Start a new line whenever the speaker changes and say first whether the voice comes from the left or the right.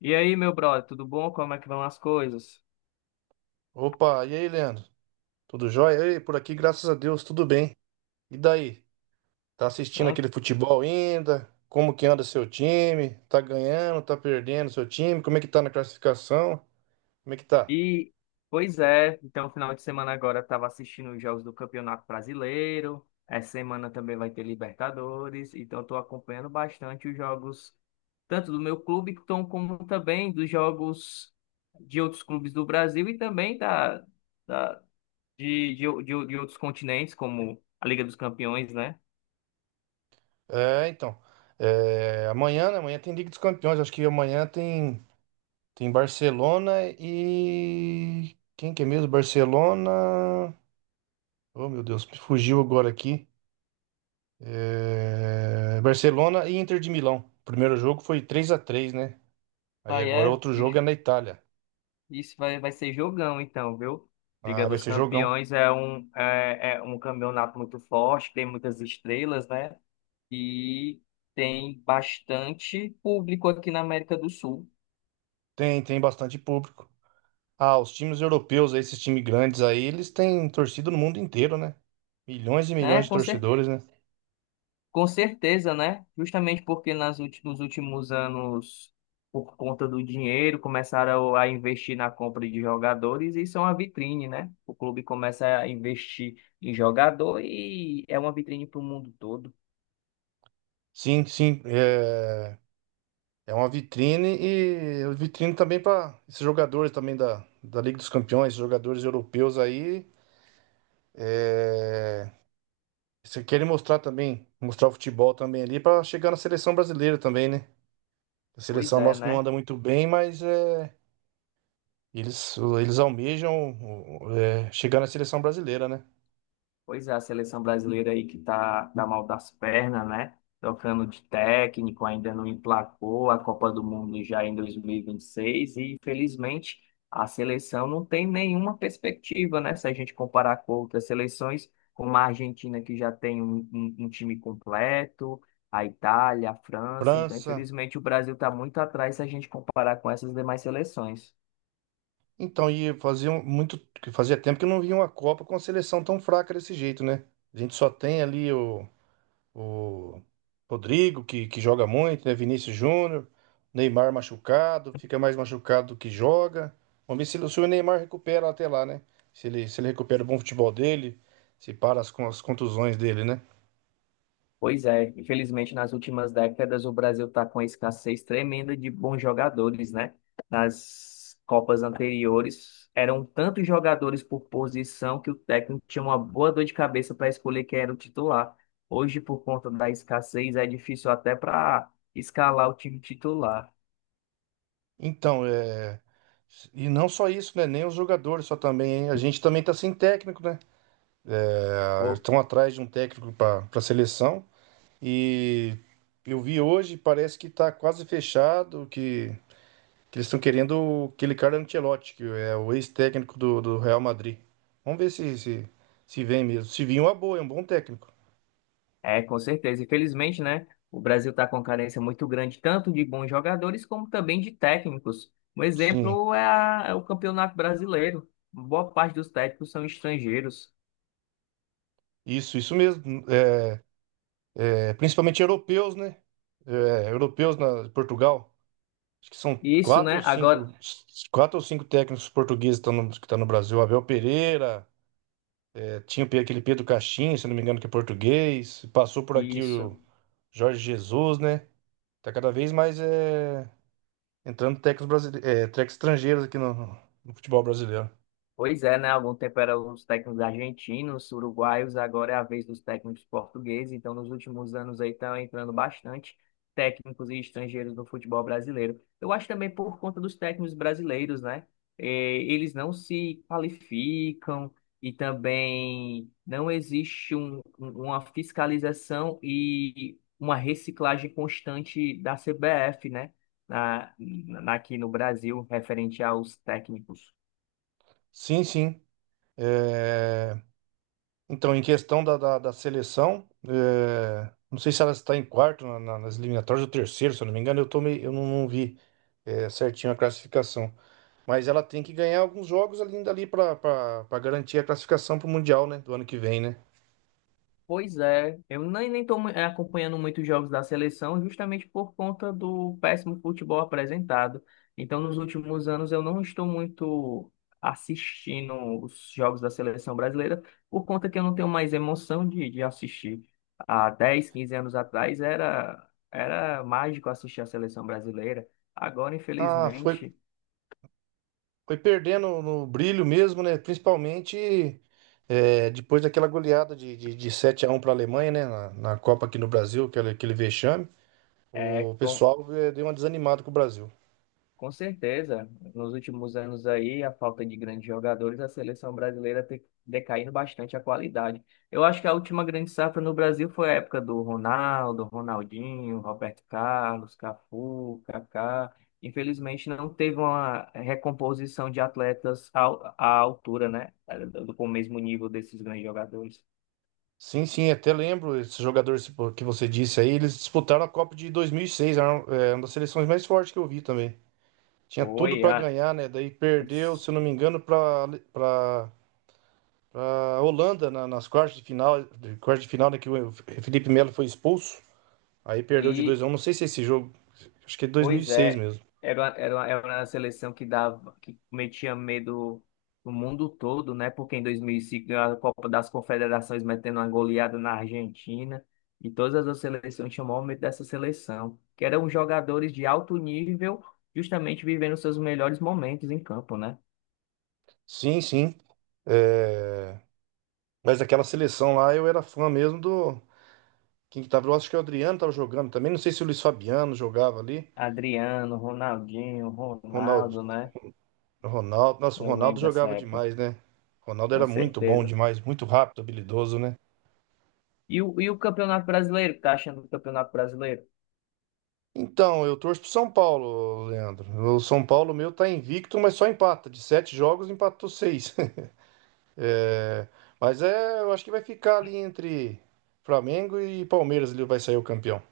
left: E aí, meu brother, tudo bom? Como é que vão as coisas?
right: Opa, e aí, Leandro? Tudo jóia? Ei, por aqui, graças a Deus, tudo bem. E daí? Tá assistindo
left: Hã?
right: aquele futebol ainda? Como que anda seu time? Tá ganhando, tá perdendo seu time? Como é que tá na classificação? Como é que tá?
left: E, pois é, então, final de semana agora eu estava assistindo os jogos do Campeonato Brasileiro. Essa semana também vai ter Libertadores. Então, estou acompanhando bastante os jogos, tanto do meu clube, então, como também dos jogos de outros clubes do Brasil e também da, de, de de outros continentes, como a Liga dos Campeões, né?
right: É, então. Amanhã, né? Amanhã tem Liga dos Campeões. Acho que amanhã tem Barcelona e. Quem que é mesmo? Barcelona. Oh, meu Deus, me fugiu agora aqui. É, Barcelona e Inter de Milão. O primeiro jogo foi três a três, né? Aí
left: Daí
right: agora
left: é,
right: outro jogo é na Itália.
left: Isso vai ser jogão, então, viu?
right: Ah,
left: Liga
right: vai
left: dos
right: ser jogão.
left: Campeões é é um campeonato muito forte, tem muitas estrelas, né? E tem bastante público aqui na América do Sul,
right: Tem bastante público. Ah, os times europeus, esses times grandes aí, eles têm torcida no mundo inteiro, né? Milhões e
left: né?
right: milhões de torcedores, né?
left: Com certeza, né? Justamente porque nos últimos anos, por conta do dinheiro, começaram a investir na compra de jogadores e isso é uma vitrine, né? O clube começa a investir em jogador e é uma vitrine para o mundo todo.
right: Sim, sim. É, é uma vitrine e é vitrine também para esses jogadores também da Liga dos Campeões, esses jogadores europeus aí. É, se querem mostrar também, mostrar o futebol também ali para chegar na seleção brasileira também, né? A
left: Pois
right: seleção
left: é,
right: nossa não
left: né?
right: anda muito bem, mas é. Eles almejam chegar na seleção brasileira, né?
left: Pois é, a seleção brasileira aí que tá mal das pernas, né? Trocando de técnico, ainda não emplacou a Copa do Mundo já em 2026 e, vinte e seis e, infelizmente, a seleção não tem nenhuma perspectiva, né? Se a gente comparar com outras seleções, como a Argentina que já tem um time completo, a Itália, a França. Então,
right: França.
left: infelizmente, o Brasil está muito atrás se a gente comparar com essas demais seleções.
right: Então, e fazia tempo que eu não via uma Copa com a seleção tão fraca desse jeito, né? A gente só tem ali o Rodrigo, que joga muito, né? Vinícius Júnior, Neymar machucado, fica mais machucado do que joga. Vamos ver se, se o Neymar recupera até lá, né? Se ele, se ele recupera o bom futebol dele, se para as, as contusões dele, né?
left: Pois é, infelizmente nas últimas décadas o Brasil está com uma escassez tremenda de bons jogadores, né? Nas Copas anteriores eram tantos jogadores por posição que o técnico tinha uma boa dor de cabeça para escolher quem era o titular. Hoje, por conta da escassez, é difícil até para escalar o time titular.
right: Então, é... e não só isso, né? Nem os jogadores, só também. A gente também tá sem técnico, né? Ah, estão atrás de um técnico para a seleção. E eu vi hoje, parece que tá quase fechado, que eles estão querendo aquele cara Ancelotti, que é o ex-técnico do Real Madrid. Vamos ver se vem mesmo. Se vir, é uma boa, é um bom técnico.
left: É, com certeza. Infelizmente, né? O Brasil está com uma carência muito grande, tanto de bons jogadores como também de técnicos. Um
right: Sim,
left: exemplo é, é o Campeonato Brasileiro. Boa parte dos técnicos são estrangeiros.
right: isso mesmo. É, principalmente europeus, né? É, europeus na Portugal. Acho que são
left: Isso, né? Agora,
right: quatro ou cinco técnicos portugueses que estão que estão no Brasil. Abel Pereira, tinha o aquele Pedro Caixinha, se não me engano, que é português. Passou por aqui
left: isso.
right: o Jorge Jesus, né? Tá cada vez mais entrando técnicos, brasileiros técnicos estrangeiros aqui no futebol brasileiro.
left: Pois é, né? Há algum tempo eram os técnicos argentinos, uruguaios, agora é a vez dos técnicos portugueses. Então, nos últimos anos aí estão entrando bastante técnicos e estrangeiros no futebol brasileiro. Eu acho também por conta dos técnicos brasileiros, né? Eles não se qualificam e também não existe uma fiscalização e uma reciclagem constante da CBF, né? Aqui no Brasil, referente aos técnicos.
right: Sim, sim. Eh, Então, em questão da seleção, não sei se ela está em quarto nas eliminatórias ou terceiro, se eu não me engano, eu, eu não vi certinho a classificação. Mas ela tem que ganhar alguns jogos ali, ainda ali pra pra garantir a classificação pro Mundial, né? Do ano que vem, né?
left: Pois é, eu nem estou acompanhando muitos jogos da seleção justamente por conta do péssimo futebol apresentado. Então, nos últimos anos, eu não estou muito assistindo os jogos da seleção brasileira por conta que eu não tenho mais emoção de assistir. Há 10 15 anos atrás era mágico assistir a seleção brasileira. Agora,
right: Ah,
left: infelizmente,
right: foi perdendo no brilho mesmo, né? Principalmente depois daquela goleada de 7x1 para a Alemanha, né? Na Copa aqui no Brasil, aquele vexame.
left: é.
right: O pessoal deu uma desanimada com o Brasil.
left: Com certeza, nos últimos anos aí, a falta de grandes jogadores, a seleção brasileira tem decaído bastante a qualidade. Eu acho que a última grande safra no Brasil foi a época do Ronaldo, Ronaldinho, Roberto Carlos, Cafu, Kaká. Infelizmente, não teve uma recomposição de atletas à altura, né? Com o mesmo nível desses grandes jogadores.
right: Sim, sim, até lembro esse jogador esse que você disse aí. Eles disputaram a Copa de 2006, era é uma das seleções mais fortes que eu vi também. Tinha tudo
left: Foi
right: para
left: a...
right: ganhar, né? Daí perdeu, se eu não me engano, para ah, a Holanda nas quartas de final, quartas de final, né, que o Felipe Melo foi expulso. Aí perdeu de 2 a
left: E
right: um. Não sei se é esse jogo, acho que é de dois mil e
left: pois
right: seis
left: é,
right: mesmo.
left: era uma seleção que dava, que metia medo no mundo todo, né? Porque em 2005 ganhou a Copa das Confederações metendo uma goleada na Argentina e todas as outras seleções chamou medo dessa seleção, que eram jogadores de alto nível, justamente vivendo seus melhores momentos em campo, né?
right: Sim, sim. É, mas aquela seleção lá eu era fã mesmo do quem que tava, eu acho que o Adriano tava jogando também, não sei se o Luiz Fabiano jogava ali.
left: Adriano, Ronaldinho,
right: Ronaldo,
left: Ronaldo, né?
right: Ronaldo, nossa, o
left: Eu
right: Ronaldo
left: lembro dessa
right: jogava
left: época,
right: demais, né? O Ronaldo
left: com
right: era muito bom
left: certeza.
right: demais, muito rápido, habilidoso, né?
left: E o Campeonato Brasileiro, tá achando do Campeonato Brasileiro?
right: Então, eu torço pro São Paulo, Leandro. O São Paulo meu tá invicto, mas só empata. De sete jogos, empatou seis. É, mas é, eu acho que vai ficar ali entre Flamengo e Palmeiras, ele vai sair o campeão.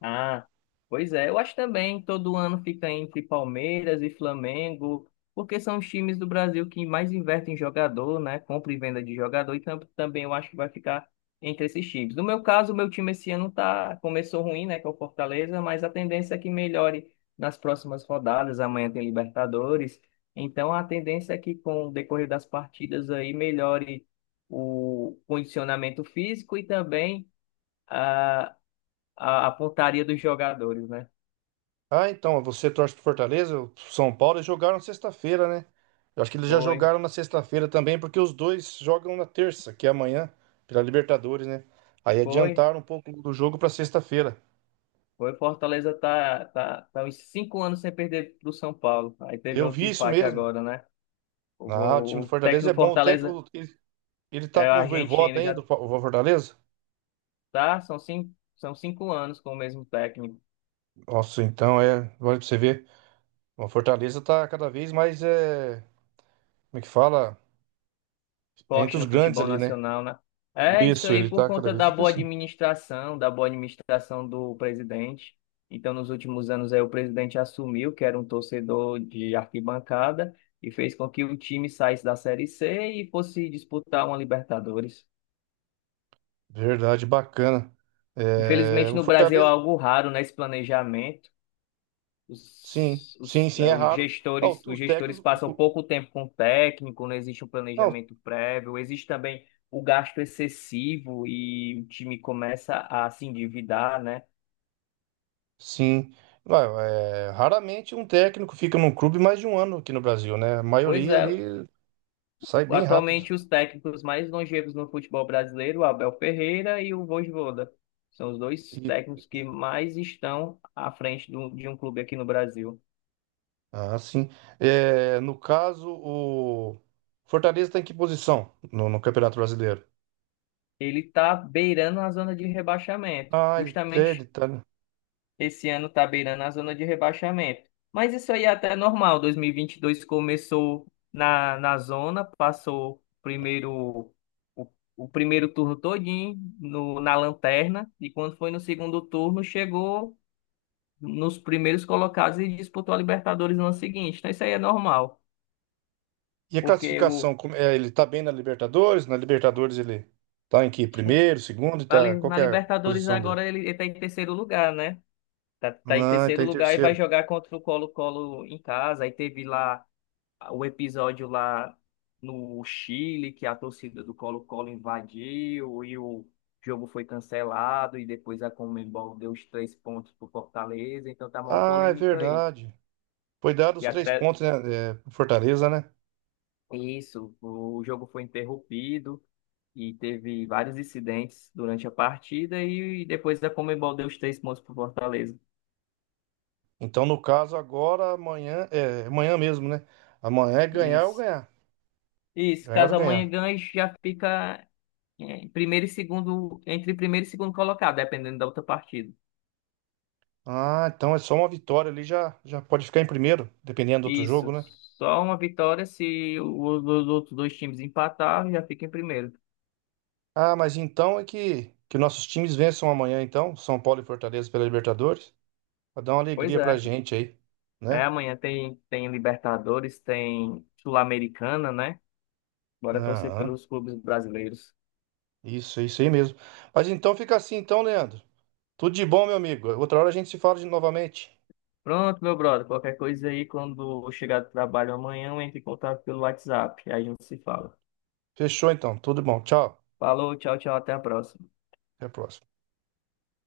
left: Ah, pois é. Eu acho também que todo ano fica entre Palmeiras e Flamengo, porque são os times do Brasil que mais investem em jogador, né? Compra e venda de jogador, e também eu acho que vai ficar entre esses times. No meu caso, o meu time esse ano tá, começou ruim, né? Que é o Fortaleza, mas a tendência é que melhore nas próximas rodadas. Amanhã tem Libertadores. Então a tendência é que com o decorrer das partidas aí melhore o condicionamento físico e também a pontaria dos jogadores, né?
right: Ah, então, você torce pro Fortaleza, o São Paulo, eles jogaram sexta-feira, né? Eu acho que eles já
left: Foi,
right: jogaram na sexta-feira também, porque os dois jogam na terça, que é amanhã, pela Libertadores, né? Aí
left: foi,
right: adiantaram um pouco do jogo pra sexta-feira.
left: Foi. Fortaleza tá uns cinco anos sem perder pro São Paulo. Aí teve
right: Eu
left: outro
right: vi isso
left: empate
right: mesmo.
left: agora, né?
right: Ah, o time do
left: O técnico
right: Fortaleza é
left: do
right: bom. O
left: Fortaleza
right: técnico, ele tá
left: é o
right: com o Voivoda
left: argentino, já
right: ainda, o o Fortaleza?
left: tá, são cinco anos com o mesmo técnico.
right: Nossa, então é, olha pra você ver. O Fortaleza tá cada vez mais é, como é que fala? É entre
left: Esporte
right: os
left: no
right: grandes
left: futebol
right: ali, né?
left: nacional, né? É isso
right: Isso,
left: aí,
right: ele
left: por
right: tá cada
left: conta
right: vez crescendo.
left: da boa administração do presidente. Então, nos últimos anos, aí, o presidente assumiu que era um torcedor de arquibancada e fez com que o time saísse da Série C e fosse disputar uma Libertadores.
right: Verdade, bacana. É,
left: Infelizmente,
right: o
left: no Brasil é
right: Fortaleza,
left: algo raro, né, esse planejamento.
right: sim, sim, sim, é raro. Ó,
left: Os
right: os
left: gestores
right: técnicos,
left: passam pouco tempo com o técnico, não existe um
right: não,
left: planejamento prévio, existe também o gasto excessivo e o time começa a se endividar, né?
right: sim. Vai, é, raramente um técnico fica num clube mais de um ano aqui no Brasil, né? A
left: Pois
right: maioria
left: é,
right: ali sai bem rápido.
left: atualmente os técnicos mais longevos no futebol brasileiro, o Abel Ferreira e o Vojvoda, são os dois
right: E-
left: técnicos que mais estão à frente de um clube aqui no Brasil.
right: ah, sim. É, no caso, o Fortaleza tá em que posição no Campeonato Brasileiro?
left: Ele está beirando a zona de rebaixamento,
right: Ah, ele, é, ele
left: justamente
right: tá.
left: esse ano tá beirando a zona de rebaixamento. Mas isso aí é até normal. 2022 começou na zona, passou primeiro o, o primeiro turno todinho no, na lanterna e quando foi no segundo turno chegou nos primeiros colocados e disputou a Libertadores no ano seguinte. Então isso aí é normal,
right: E a
left: porque o
right: classificação, é, ele tá bem na Libertadores? Na Libertadores ele tá em que? Primeiro, segundo, e tá, qual
left: Na
right: que é a
left: Libertadores
right: posição dele?
left: agora ele tá em terceiro lugar, né? Tá em
right: Ah, ele tá
left: terceiro
right: em
left: lugar e vai
right: terceiro.
left: jogar contra o Colo-Colo em casa. Aí teve lá o episódio lá no Chile, que a torcida do Colo-Colo invadiu e o jogo foi cancelado, e depois a Conmebol deu os três pontos para o Fortaleza, então tá uma
right: Ah, é
left: polêmica aí.
right: verdade. Foi dado
left: E
right: os três
left: até
right: pontos, né, é, pro Fortaleza, né?
left: isso, o jogo foi interrompido e teve vários incidentes durante a partida, e depois a Conmebol deu os três pontos para o Fortaleza.
right: Então, no caso, agora, é, amanhã mesmo, né? Amanhã é ganhar ou
left: Isso.
right: ganhar.
left: Isso,
right: Ganhar ou
left: caso amanhã
right: ganhar.
left: ganhe, já fica em primeiro e segundo, entre primeiro e segundo colocado, dependendo da outra partida.
right: Ah, então é só uma vitória ali, já pode ficar em primeiro, dependendo do outro
left: Isso.
right: jogo, né?
left: Só uma vitória se os outros dois times empatarem, já fica em primeiro.
right: Ah, mas então é que nossos times vençam amanhã, então, São Paulo e Fortaleza pela Libertadores. Pra dar uma
left: Pois
right: alegria pra
left: é.
right: gente aí,
left: É,
right: né?
left: amanhã tem Libertadores, tem Sul-Americana, né? Bora torcer
right: Aham.
left: pelos clubes brasileiros.
right: Isso aí mesmo. Mas então fica assim, então, Leandro. Tudo de bom, meu amigo. Outra hora a gente se fala de novamente.
left: Pronto, meu brother. Qualquer coisa aí, quando eu chegar do trabalho amanhã, eu entro em contato pelo WhatsApp. Aí a gente se fala.
right: Fechou, então. Tudo de bom. Tchau.
left: Falou, tchau, tchau, até a próxima.
right: Até a próxima.